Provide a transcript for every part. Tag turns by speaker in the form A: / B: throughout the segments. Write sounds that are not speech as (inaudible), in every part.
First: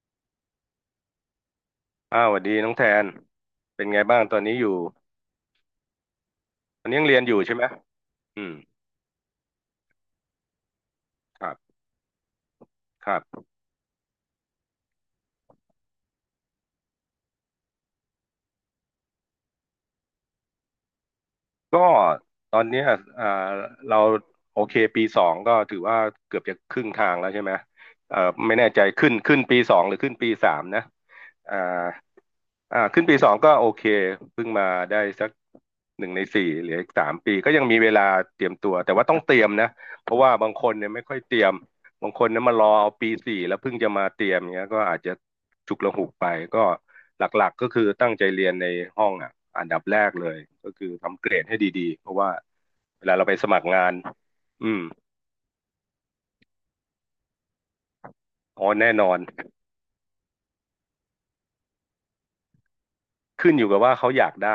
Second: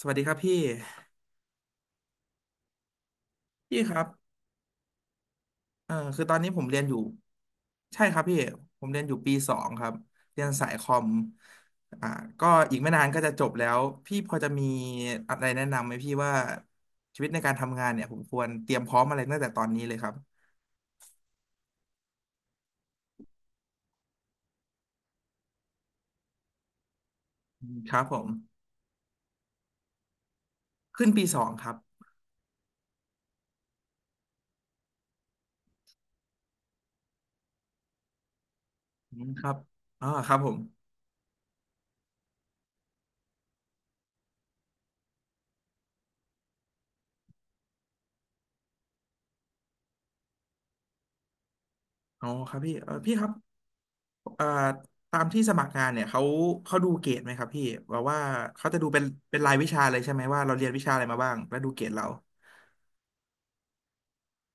A: สวัสดีครับพี่
B: อ้าวสวัสดีน้องแทน
A: พี่
B: เป็น
A: ค
B: ไง
A: รับ
B: บ้างตอนนี้อยู่
A: คือตอนนี้ผมเรีย
B: ต
A: น
B: อ
A: อ
B: น
A: ยู่
B: นี้ยังเรียนอยู่ใช่ไหม
A: ใช่ครับพี่
B: อืม
A: ผมเรียนอยู่ปีสองครับเรียนสายคอม
B: ครับ
A: อ่าก็อีกไม่นา
B: ค
A: นก็
B: รั
A: จะจ
B: บ
A: บแล้วพี่พอจะมีอะไรแนะนำไหมพี่ว่าชีวิตในการทำงานเนี่ยผมควรเตรียมพร้อมอะไรตั้งแต่ตอนนี้เลยครับ
B: ก็ตอนเนี้ยอ่าเราโอเคปีสองก็ถือว่าเกือบจะครึ่งทางแล้วใช่ไหม
A: อืมครับผ
B: เอ่อ
A: ม
B: ไม่แน่ใจขึ้นปีสองหรือขึ้นปีสามนะ
A: ขึ้นปีสอง
B: อ่า
A: ครับ
B: อ่าขึ้นปีสองก็โอเคเพิ่งมาได้สักหนึ่งในสี่เหลืออีกสามปีก็ยังมีเวลาเตรียมตัวแต่ว่า
A: อื
B: ต้อง
A: ม
B: เตรี
A: ค
B: ยม
A: รับ
B: นะ
A: อ๋อ
B: เพราะ
A: ค
B: ว่า
A: รับผ
B: บาง
A: ม
B: คนเนี่ยไม่ค่อยเตรียมบางคนเนี่ยมารอเอาปีสี่แล้วเพิ่งจะมาเตรียมเงี้ยก็อาจจะฉุกละหุกไปก็ หลักๆ ก็คือตั้งใจเรียนในห้องอ่ะอันดับแรกเลยก็คือทำเกรดให้ดีๆ เพราะ
A: อ๋อ
B: ว่า
A: ครับพี่เออ
B: เว
A: พี่
B: ลา
A: ค
B: เรา
A: รับ
B: ไปสมัครงาน
A: เอ่อ
B: อืม
A: ตามที่สมัครงานเนี่ยเขาดูเกรดไหมครับพี่แบบว่า
B: อ๋
A: เขา
B: อ
A: จะดู
B: แน่
A: เป็
B: น
A: น
B: อน
A: เป็นรายวิชาเลยใช่ไหมว่าเราเรียนวิชาอะไรมาบ้างแล้วดูเกรดเรา
B: ขึ้นอยู่กับว่าเขาอยากได้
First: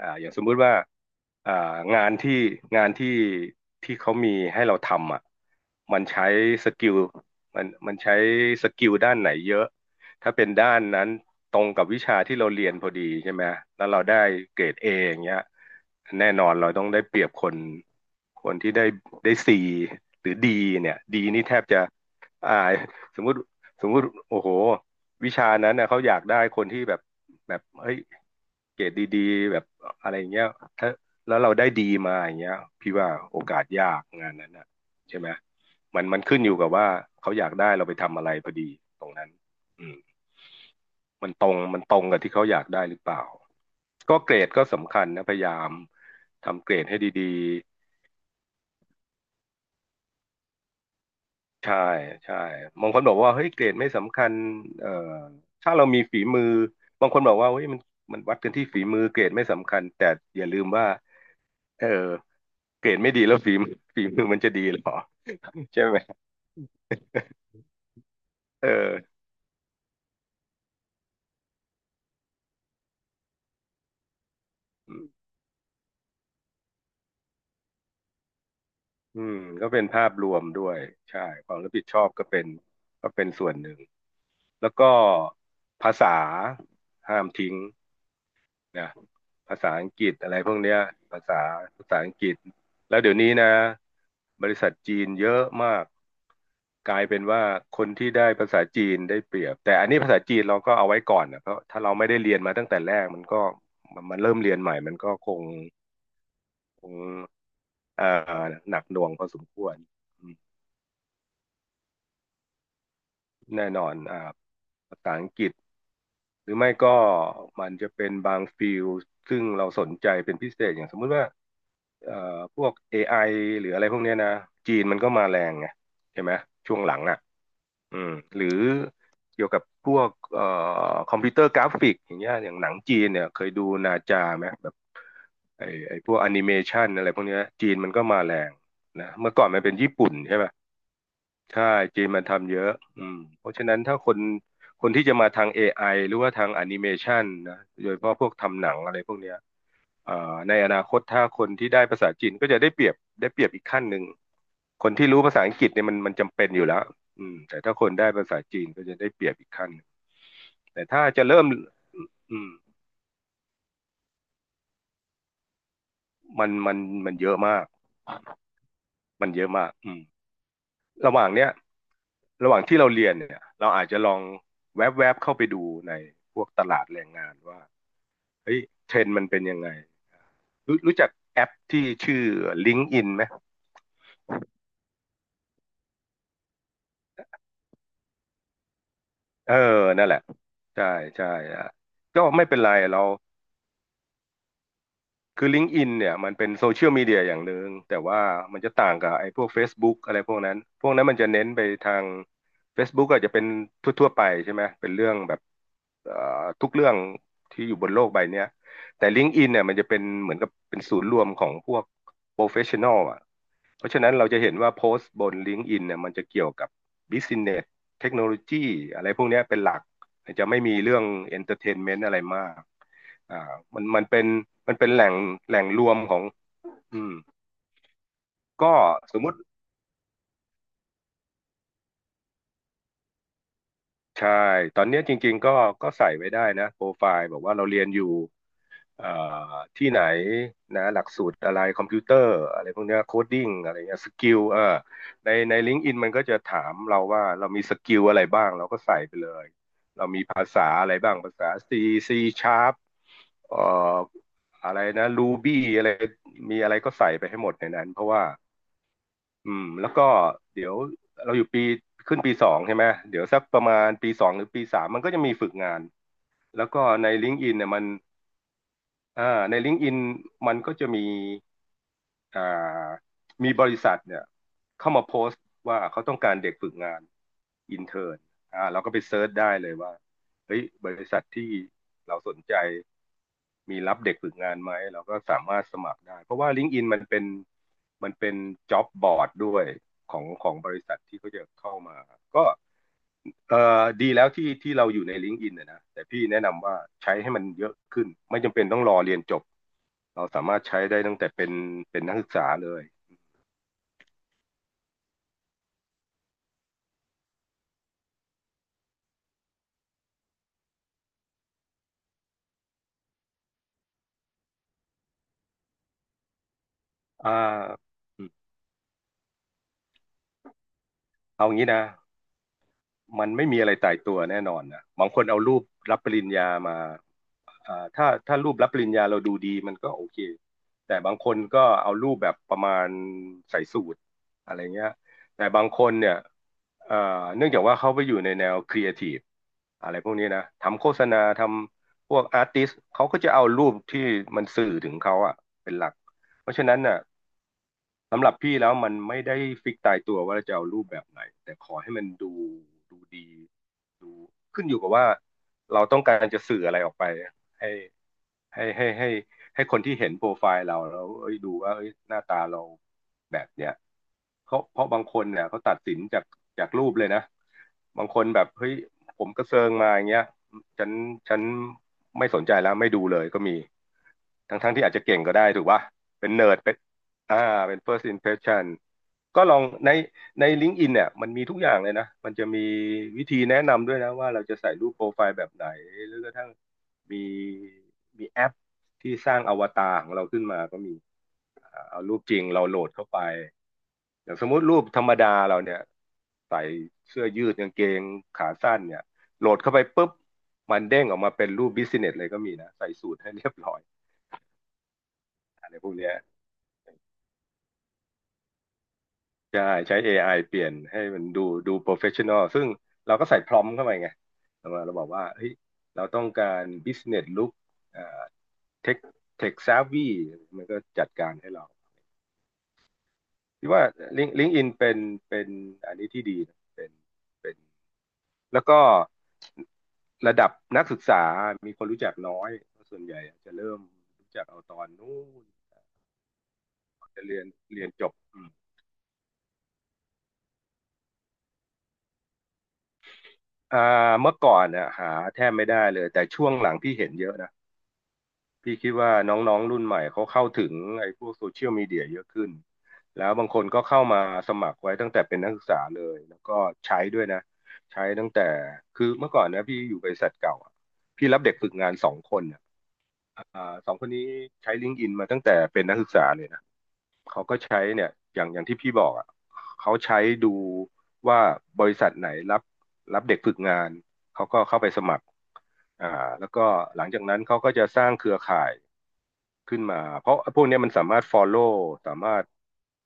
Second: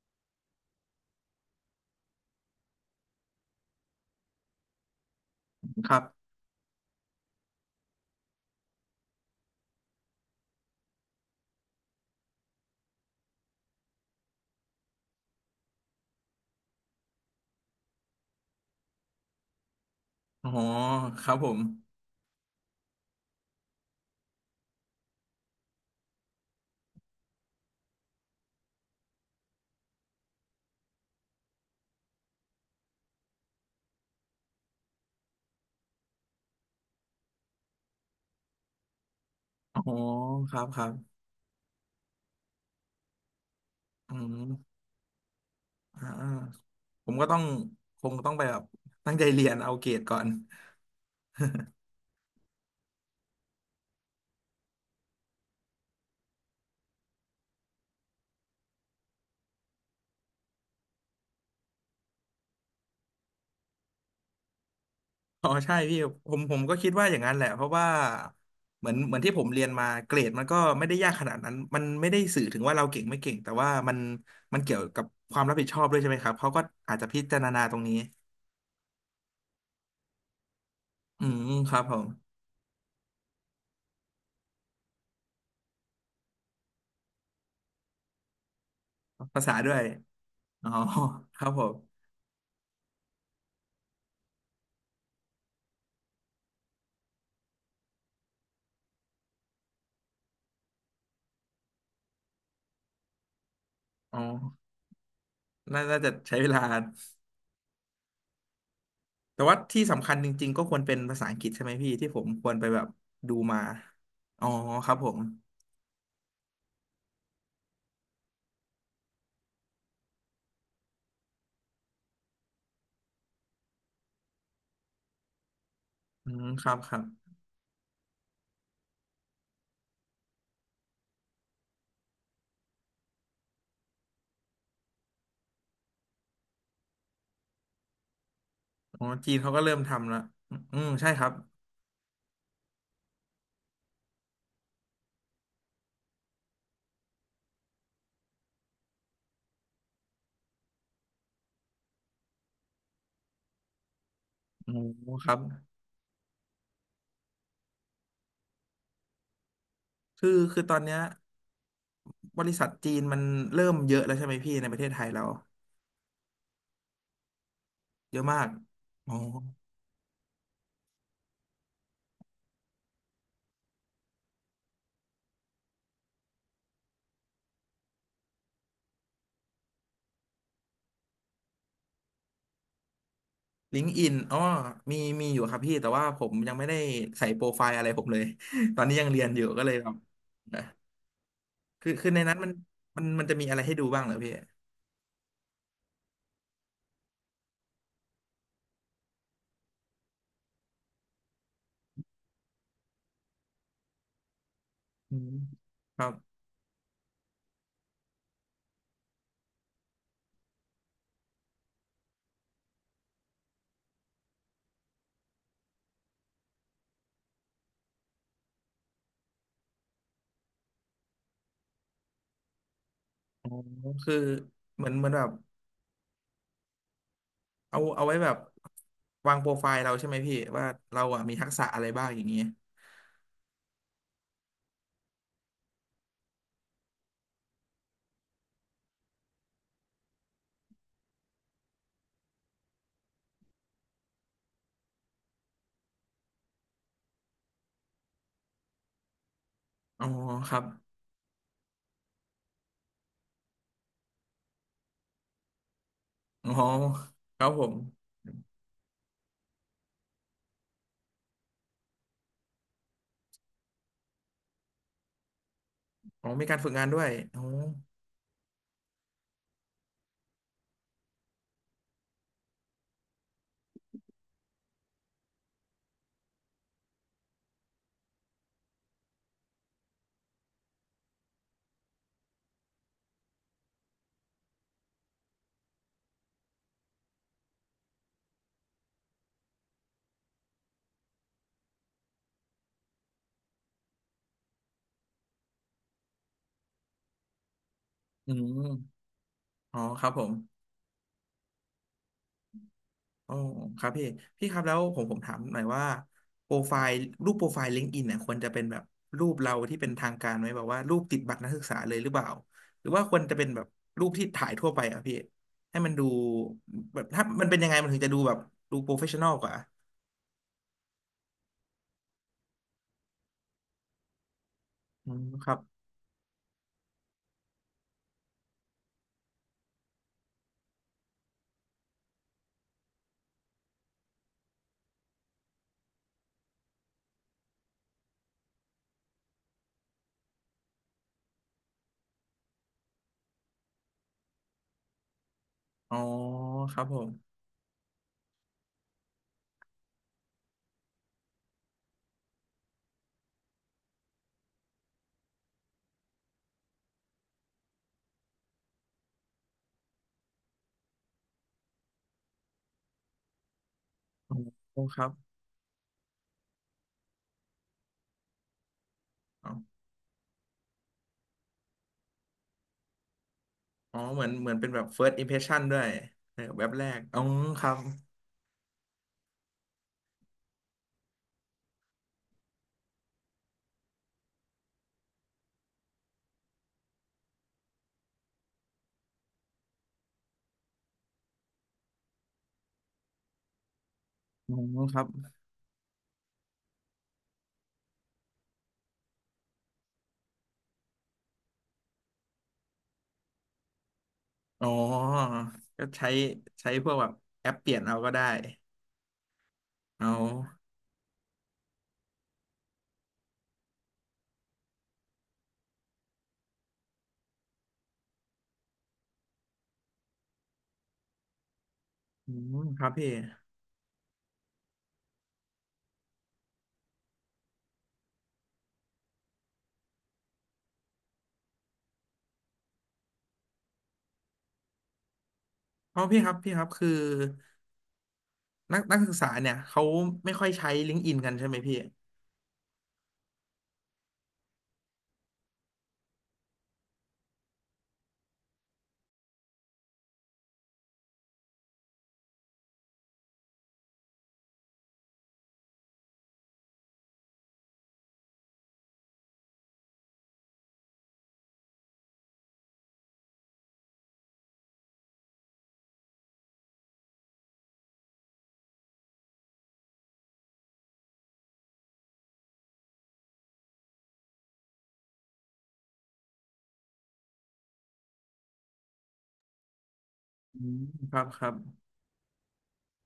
B: อย่างสมมุติว่าอ่างานที่งานที่ที่เขามีให้เราทำอ่ะ
A: ครั
B: มันใช้
A: บ
B: สกิลมันใช้สกิลด้านไหนเยอะ ถ้าเป็นด้านนั้นตรงกับวิชาที่เราเรียนพอดีใช่ไหม แล้วเราได้เกรดเออย่างเงี้ยแน่นอนเราต้องได้เปรียบคนคนที่ได้ซีหรือ
A: อ๋อ
B: ดีเนี่ย
A: ค
B: ดี
A: รับ
B: นี่
A: ผ
B: แท
A: ม
B: บจะอ่าสมมุติสมมุติโอ้โห วิชานั้นนะเขาอยากได้คนที่แบบเฮ้ยเกรดดีๆแบบอะไรอย่างเงี้ยถ้าแล้วเราได้ดีมาอย่างเงี้ยพี่ว่าโอกาสยากงานนั้นอ่ะใช่ไหมมันขึ้นอยู่กับว่าเขาอยากได้เราไปทำอะไรพอดีตรงนั้น
A: อ๋อ
B: อืม
A: ครับครับ
B: มันตรงกับที่เขาอยากได้หรือเปล่า
A: อื
B: ก็เกรดก็
A: ม
B: สำคัญนะพยายาม
A: อ่
B: ทำเก
A: า
B: รดให้
A: ผมก็
B: ดี
A: ต้องคงต้องไปแบบตั้งใจเรียนเอาเกรดก่อน
B: ใช่ใช่บางคนบอกว่าเฮ้ยเกรดไม่สำคัญเอ่อถ้าเรามีฝีมือบางคนบอกว่าเฮ้ยมันวัดกันที่ฝีมือเกรดไม่สำคัญแต่อย่าลืมว่าเออเกรดไม่ดีแล้วฝีมือ (laughs) ฝีมือมันจะดีเหรอ
A: อ๋อใช่
B: (laughs) ใช่ไห
A: พี่
B: ม
A: ผมก็คิดว่าอย่างนั้นแหละเพราะว่า
B: เอ
A: เหมือนเหมือ
B: อ
A: นที่ผมเรียนมาเกรดมันก็ไม่ได้ยากขนาดนั้นมันไม่ได้สื่อถึงว่าเราเก่งไม่เก่งแต่ว่ามันมันเกี่ยวกับความรับผิดชอบด้วยใช่ไหมครับเขาก็อาจจะพิจารณาตรงนี้
B: อืมก็เป็นภาพรวมด้วยใช่
A: อื
B: ค
A: ม
B: วามรั
A: ค
B: บ
A: รั
B: ผิ
A: บ
B: ด
A: ผ
B: ชอ
A: ม
B: บก็เป็นก็เป็นส่วนหนึ่งแล้วก็ภาษาห้ามทิ้ง นะ
A: ภาษา
B: ภา
A: ด้
B: ษา
A: วย
B: อังกฤษอะไรพวก
A: อ๋อ
B: เนี้ยภา
A: ค
B: ษา
A: รับผม
B: ภาษาอังกฤษแล้วเดี๋ยวนี้นะบริษัทจีนเยอะมากกลายเป็นว่าคนที่ได้ภาษาจีนได้เปรียบแต่อันนี้ภาษาจีนเราก็เอาไว้ก่อนนะเพราะถ้าเราไม่ได้เรียนมาตั้งแต่แรกมันก็มัน
A: อ๋
B: มันเริ่มเรียน
A: อ
B: ใหม่มันก็คง
A: น่าน่าจะใช้เวลา
B: คงเอ่อหนักหน่วงพอส
A: แต่
B: ม
A: ว่า
B: ควร
A: ที่สำคัญ
B: อื
A: จริง
B: ม
A: ๆก็ควรเป็นภาษาอังกฤษใช่ไหมพี่ที่ผมควรไปแบบดูมา
B: แน่นอนอ่า
A: อ๋อครับ
B: ภา
A: ผ
B: ษา
A: ม
B: อังกฤษหรือไม่ก็มันจะเป็นบางฟิลด์ซึ่งเราสนใจเป็นพิเศษอย่างสมมุติว่า เอ่อพวก AI หรืออะไรพวกเนี้ยนะจีนมันก็มาแรงไงใช่
A: อื
B: ไหม
A: มครั
B: ช่ว
A: บ
B: ง
A: ค
B: หลั
A: รั
B: ง
A: บ
B: อ่ะอืมหรือเกี่ยวกับพวกคอมพิวเตอร์กราฟิกอย่างเงี้ยอย่างหนังจีนเนี่ยเคยดูนาจาไหมแบบไอ้พวกแอนิเมชันอะไรพวกเนี้ยจีนมันก็มาแรง
A: อ๋อ
B: นะ
A: จี
B: เมื่อ
A: น
B: ก่อน
A: เขา
B: มั
A: ก็
B: นเป็
A: เริ่
B: น
A: ม
B: ญี่
A: ทำ
B: ปุ่น
A: แล้ว
B: ใช่ไหม
A: อืมใช่ครับ
B: ใช่จีนมันทำเยอะอืมเพราะฉะนั้นถ้าคนคนที่จะมาทางเอไ i หรือว่าทางแอนิเมชันนะโดยเฉพาะพวกทำหนังอะไรพวกเนี้ย เอ่อในอนาคตถ้าคนที่ได้ภาษาจีนก็จะได้เปรียบได้เปรียบอีกขั้นหนึ่ง
A: อ๋
B: คนที่
A: อ
B: รู้
A: ค
B: ภา
A: รับ
B: ษาอังกฤษเนี่ยมันจำเป็นอยู่แล้วอืมแต่ถ้าคนได้ภาษาจีนก็จะได้เปรียบอีกขั้นหนึ่ง
A: คือคือตอน
B: แต่
A: เนี้ย
B: ถ้าจะเริ่มอื
A: บ
B: ม
A: ริษัทจีนมันเริ่มเยอะแล้วใช่ไหมพี่ ในประเทศไทยเรา
B: มันมันมันเยอะมาก
A: เยอะมากอ๋อ
B: มันเยอะมากอืมระหว่างเนี้ยระหว่างที่เราเรียนเนี่ยเราอาจจะลองแวบๆเข้าไปดูในพวกตลาดแรงงานว่าเฮ้ยเทรนด์มันเป็นยังไงรู้จักแอปที่ชื่อ l i n k ์อ i n ไหม
A: ลิงก์อิน อ๋อ มี มีอยู่ครับพี่ แต่ว่าผมยังไม่ได้ใส่โปรไฟล์อะไรผมเลย (laughs) ตอนนี้ยังเรียนอยู่
B: เออ
A: ก็เลยแบบ
B: นั่นแหละ
A: นะ
B: ใช่ใช่อ่ะ
A: คือคือ ใน
B: ก็
A: นั้น
B: ไม่
A: มัน
B: เป็นไรเรา
A: มันจะมีอะไรให้ดูบ้างเหรอพี่
B: คือ l i n k ์อ i n เนี่ยมันเป็นโซเชียลมีเดียอย่างหนึ่งแต่ว่ามันจะต่างกับไอ้พวก Facebook อะไรพวกนั้นพวกนั้นมันจะเน้นไปทาง Facebook อาจจะเป็นทั่วๆไปใช่ไหมเป็นเรื่อ
A: อื
B: ง
A: ม
B: แบบ
A: ครั
B: เอ่
A: บ
B: อทุกเรื่องที่อยู่บนโลกใบเนี้ยแต่ l i n k ์อ i n เนี่ยมันจะเป็นเหมือนกับเป็นศูนย์รวมของพวก professional อลอ่ะเพราะฉะนั้นเราจะเห็นว่าโพสต์บน l i n k ์อ i n เนี่ยมันจะเกี่ยวกับ business เนสเทคโนโลยีอะไรพวกเนี้ยเป็นหลัก จะไม่มีเรื่องเอนเตอร์เทนเมนต์อะไรมากอ่า
A: อ๋อ
B: มัน
A: คือ
B: เป็นมัน
A: เห
B: เป็
A: มือ
B: น
A: น
B: แห
A: เหมื
B: ล่
A: อน
B: ง
A: แบบ
B: แหล่งรวมของอืม
A: เอาเอาไว้แบบ
B: ก็สมมุ
A: วาง
B: ติ
A: โปรไฟล์เราใช่ไหมพี่ว่าเราอ่ะมีทักษะอะไรบ้างอย่างเงี้ย
B: ใช่ตอนเนี้ยจริงๆก็ใส่ไว้ได้นะโปรไฟล์บอกว่าเราเรียนอยู่เอ่อที่ไหนนะหลักสูตรอะไรคอมพิวเตอร์อะไรพวกเนี้ยโคดดิ้งอะไรเงี้ยสกิลในลิงก์อินมันก็จะถามเราว่าเรามีสกิลอะไรบ้างเราก็ใส่ไปเลย
A: อ๋
B: เรา
A: อ
B: มีภา
A: ครั
B: ษา
A: บ
B: อะไรบ้างภาษา C C Sharp เอ่ออะไรนะ Ruby อะไร
A: อ๋อ
B: มีอะไรก็ใส่ไป
A: ค
B: ให้ห
A: รั
B: ม
A: บ
B: ด
A: ผ
B: ใน
A: ม
B: นั้นเพราะว่า อืมแล้วก็เดี๋ยวเราอยู่ปีขึ้นปีสองใช่ไหมเดี๋ยวสักประมาณปีสองหรือปีสามมันก็จะมีฝึกงาน
A: อ๋อ มีการ
B: แล้ว
A: ฝึก
B: ก็
A: งานด้ว
B: ใน
A: ย
B: ลิง
A: อ๋อ
B: ก์อินเนี่ยมันอ่าในลิงก์อินมันก็จะมีอ่ามีบริษัทเนี่ยเข้ามาโพสต์ว่าเขาต้องการเด็กฝึกงานอินเทอร์นอ่าเราก็ไปเซิร์ชได้เลยว่าเฮ้ยบริษัทที่เราสนใจ มีรับเด็กฝึกงานไหมเราก็สามารถสมัครได้เพราะว่า LinkedIn มันเป็น job board ด้วยของบริษัทที่เขาจะเข้ามาก็เอ่ดีแล้วที่เราอยู่ใน LinkedIn นนะแต่พี่แนะนำว่าใช้ให้มันเยอะขึ้น
A: อื
B: ไม่จำเป็นต้องรอ
A: ม
B: เรียนจบ
A: อ๋อครับผ
B: เรา
A: ม
B: สามารถใช้ได้ตั้งแต่เป็นนักศึกษาเลย
A: อ๋อครับพี่ พี่ครับแล้วผมถามหน่อยว่าโปรไฟล์รูปโปรไฟล์ลิงก์อินเนี่ยควรจะเป็นแบบรูปเราที่เป็นทางการไหม แบบว่ารูปติดบัตรนักศึกษาเลยหรือเปล่า หรือว่าควรจะเป็นแบบรูปที่ถ่ายทั่วไปอ่ะพี่ ให้มันดูแบบถ้า
B: อ่า
A: มันเป็นยังไงมันถึงจะดู
B: อ
A: แบบดูโปรเฟชชั่นอลกว่า
B: เอางี้นะ มันไม่มีอะไรตายตัวแน่นอนนะบา
A: อื
B: งค
A: ม
B: นเอา
A: ครั
B: รู
A: บ
B: ปรับปริญญามาถ้ารูปรับปริญญาเราดูดีมันก็โอเคแต่บางคนก็เอารูปแบบประมาณใส่สูทอะไรเงี้ยแต่บางคนเนี่ยเอ่อเนื่องจากว่าเขาไปอยู่ในแนวครีเอทีฟอะไรพวกนี้นะทำโฆษณาทำพวกอาร์ติสเขาก็จะเอารูปที่มันสื่อถึงเขาอะเป็นหลั
A: อ๋
B: ก
A: อ
B: เพราะฉะ
A: ค
B: นั้น
A: รับผ
B: น่ะ
A: ม
B: สำหรับพี่แล้วมันไม่ได้ฟิกตายตัวว่าจะเอารูปแบบไหนแต่ขอให้มันดูดูดีดูขึ้นอยู่กับว่าเราต้องการจะสื่ออะไรออกไปให้ ให้ให้ให้ให้คนที่เห็นโปรไฟล์เราแล้วเอ้ยดูว่าเอ้ยหน้าตาเราแบบเนี้ย
A: อ๋อ
B: เขาเพ
A: โอ้
B: ราะ
A: ค
B: บาง
A: รับ
B: คนเนี่ยเขาตัดสินจากรูปเลยนะบางคนแบบเฮ้ยผมกระ
A: อ๋อ
B: เซิงมาอย่างเงี้ยฉันฉันไม่สนใจแล้วไม่ดูเลยก็มี
A: อ๋อเหมือนเหมือน
B: ทั้ง
A: เป็นแบ
B: ที่
A: บ
B: อาจจะเก่
A: first
B: งก็ได้
A: impression
B: ถูก
A: ด้ว
B: ป่ะ
A: ย
B: เป็น
A: เออ
B: เนิร์ด
A: แบบ
B: เป็น
A: แรกอ๋อ
B: อ่า
A: ครั
B: เป็
A: บ
B: น first impression ก็ลองในLinkedIn เนี่ยมันมีทุกอย่างเลยนะมันจะมีวิธีแนะนำด้วยนะว่าเราจะใส่รูปโปรไฟล์แบบไหนหรือกระทั่ง มีมีแอปที่สร้างอวตารของเราขึ้นมาก็มีเอารูปจริงเราโหลดเข้าไปอย่างสม
A: อ๋อ
B: มุติรูป
A: ค
B: ธร
A: รับ
B: รมดาเราเนี่ยใส่เสื้อยืดกางเกงขาสั้นเนี่ยโหลดเข้าไปปุ๊บมันเด้งออกมาเป็นรูปบิสเนสเลยก็มีนะใส่สูทให้เรียบร้อย
A: อ๋อ
B: อะไร
A: ก็
B: พวก
A: ใช้
B: เนี้ย
A: ใช้พวกแบบแอปเปลี่ยนเอาก็ได้
B: ใช่ใช้
A: เอา
B: AI เปลี่ยนให้มันดูดูโปรเฟชชั่นอลซึ่งเราก็ใส่พรอมเข้าไปไงเรามาเราบอกว่าเฮ้ยเราต้องการบิสเนสลุคเอ่อเทคเทคซาวีมันก็จัดการให้เรา
A: อืมครับพี่
B: ที่ว่า Link ลิงอินเป็นเป็นอันนี้ที่ดีเป็นเป็นแล้วก็ระดับนักศึกษา มีคนรู้จักน้อยส่วนใหญ่จะเริ่มรู้จักเอาตอนนู้น
A: เพราะพี่ครับพี่ครับคือ
B: จะเรียนจบอืม
A: นักนักศึกษาเนี่ยเขาไม่ค่อยใช้ลิงก์อินกันใช่ไหมพี่
B: อ่าเมื่อก่อนเนี่ยหาแทบไม่ได้เลยแต่ช่วงหลังพี่เห็นเยอะนะ พี่คิดว่าน้องๆรุ่นใหม่เขาเข้าถึงไอ้พวกโซเชียลมีเดียเยอะขึ้นแล้วบางคนก็เข้ามาสมัครไว้ตั้งแต่เป็นนักศึกษาเลยแล้วก็ใช้ด้วยนะ ใช้ตั้งแต่คือเมื่อก่อนนะพี่อยู่บริษัทเก่าอะพี่รับเด็กฝึกงานสองคนอะอ่าสองคนนี้ใช้ลิงก์อินมาตั้งแต่เป็นนักศึกษาเลยนะเขาก็ใช้เนี่ยอย่างที่พี่บอกอะเขาใช้ดูว่าบริษัทไหนรับเด็กฝึกงาน เขาก็เข้าไปสมัครอ่าแล้วก็หลังจากนั้นเขาก็จะสร้างเครือข่าย ขึ้นมาเพราะพ
A: อื
B: วกเนี้ย
A: ม
B: มันสา
A: ค
B: มา
A: รั
B: รถ
A: บครับ
B: follow สามารถ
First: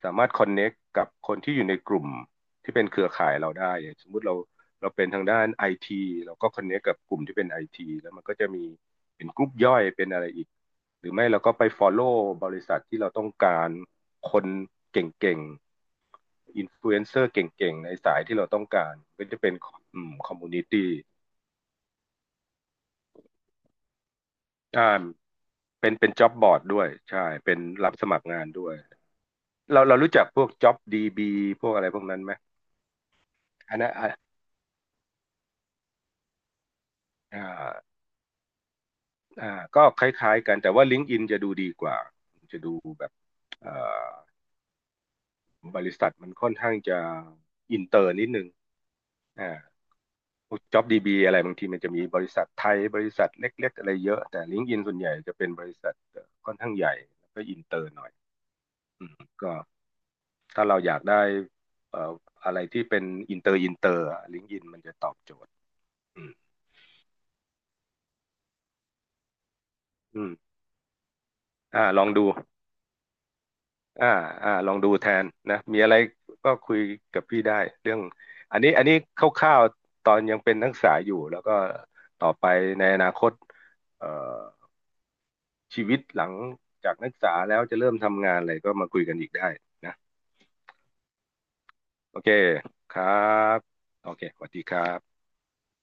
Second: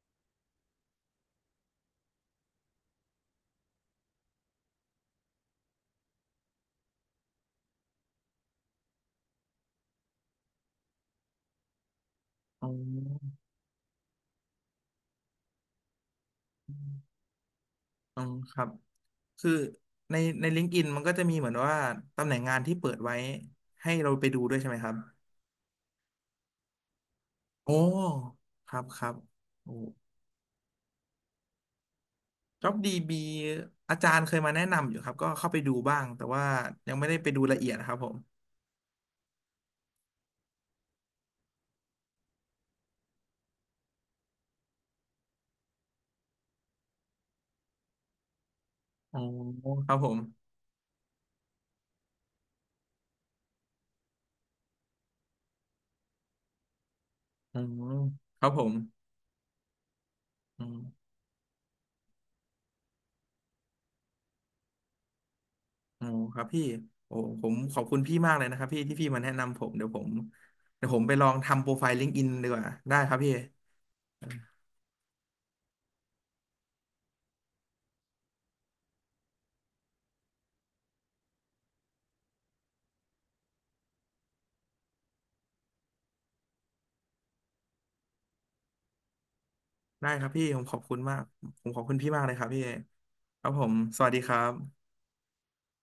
B: connect กับคนที่อยู่ในกลุ่มที่เป็นเครือข่ายเราได้อย่างสมมุติเราเป็นทางด้านไอทีเราก็ connect กับกลุ่มที่เป็นไอทีแล้วมันก็จะมีเป็นกลุ่มย่อยเป็นอะไรอีกหรือไม่เราก็ไป follow บริ
A: อ๋
B: ษัทที่เราต้อง
A: อ
B: การคนเก่งๆอินฟลูเอนเซอร์เก่งๆในสา
A: อ๋
B: ย
A: อ
B: ที่เรา
A: ค
B: ต้
A: รั
B: อง
A: บ
B: การก็จะ
A: คื
B: เป็
A: อ
B: นอืม
A: ใน
B: คอม
A: ใน
B: มู
A: ลิ
B: นิ
A: งก์อิน
B: ตี้
A: มันก็จะมีเหมือนว่าตำแหน่งงานที่เปิดไว้ให้เราไปดูด้วยใช่ไหม
B: อ่า
A: ครับ
B: เป็นจ็อบบอร์ดด้วยใช่เป็น
A: โอ้
B: รับสมัครงานด้
A: ค
B: วย
A: รับครับโอ้
B: เรารู้จักพวก JobDB พวกอะไรพวกนั้นไหม
A: JobDB
B: อันนั้น
A: อาจารย์เคยมาแนะนำอยู่ครับก็เข้าไปดูบ้างแต่ว่ายังไม่ได้ไปดู
B: อ่า
A: ละเอียดครับผม
B: อ่าก็คล้ายๆกัน แต่ว่า LinkedIn จะดูดีกว่า จะดูแบบเอ่อบริษัทมันค่อนข้างจะอินเตอร์นิดนึง
A: อ๋อ
B: อ่า
A: ครับผม
B: พวก JobDB อะไรบางทีมันจะมีบริษัทไทยบริษัทเล็กๆอะไรเยอะ แต่ LinkedIn ส่วนใหญ่จะเป็นบริษัทอค่อนข้างใหญ่แล้วก็
A: อ๋
B: อิ
A: อ
B: นเตอร์หน่อย
A: ครับผม
B: อืมก็
A: อ
B: ถ้าเรา
A: ม
B: อยากได้เอ่ออะไรที่เป็นอินเตอร์ลิงก์อินมันจะตอบโจทย์
A: ออ๋อ
B: อืม
A: ครับพี่โอ้ผมขอบคุณพี่มากเลยนะครับพี่ที่พี่มาแนะนำผมเดี๋ยวผม
B: อืม
A: เดี๋ยวผมไปลองทำโปรไฟล์
B: ล
A: ลิ
B: อ
A: ง
B: ง
A: ก์อิ
B: ดู
A: นดีกว่าได้ครับพี่
B: อ่าอ่าลองดูแทนนะมีอะไรก็คุยกับพี่ได้เรื่องอันนี้คร่าวๆตอนยังเป็นนักศึกษาอยู่แล้วก็ต่อไปในอนาคตเอ่อชีวิตหลังจากนักศึกษาแล้วจะเริ่มทำงานอะไรก็มาคุยกันอีกได้นะ
A: ได้ครับพี่ผมขอบคุณมากผมขอบคุณพี่
B: โอ
A: มาก
B: เค
A: เลยครับพี่
B: ครั
A: ครับ
B: บ
A: ผมส
B: โอ
A: วัสดี
B: เค
A: ครั
B: สวัสดีค
A: บ
B: รับ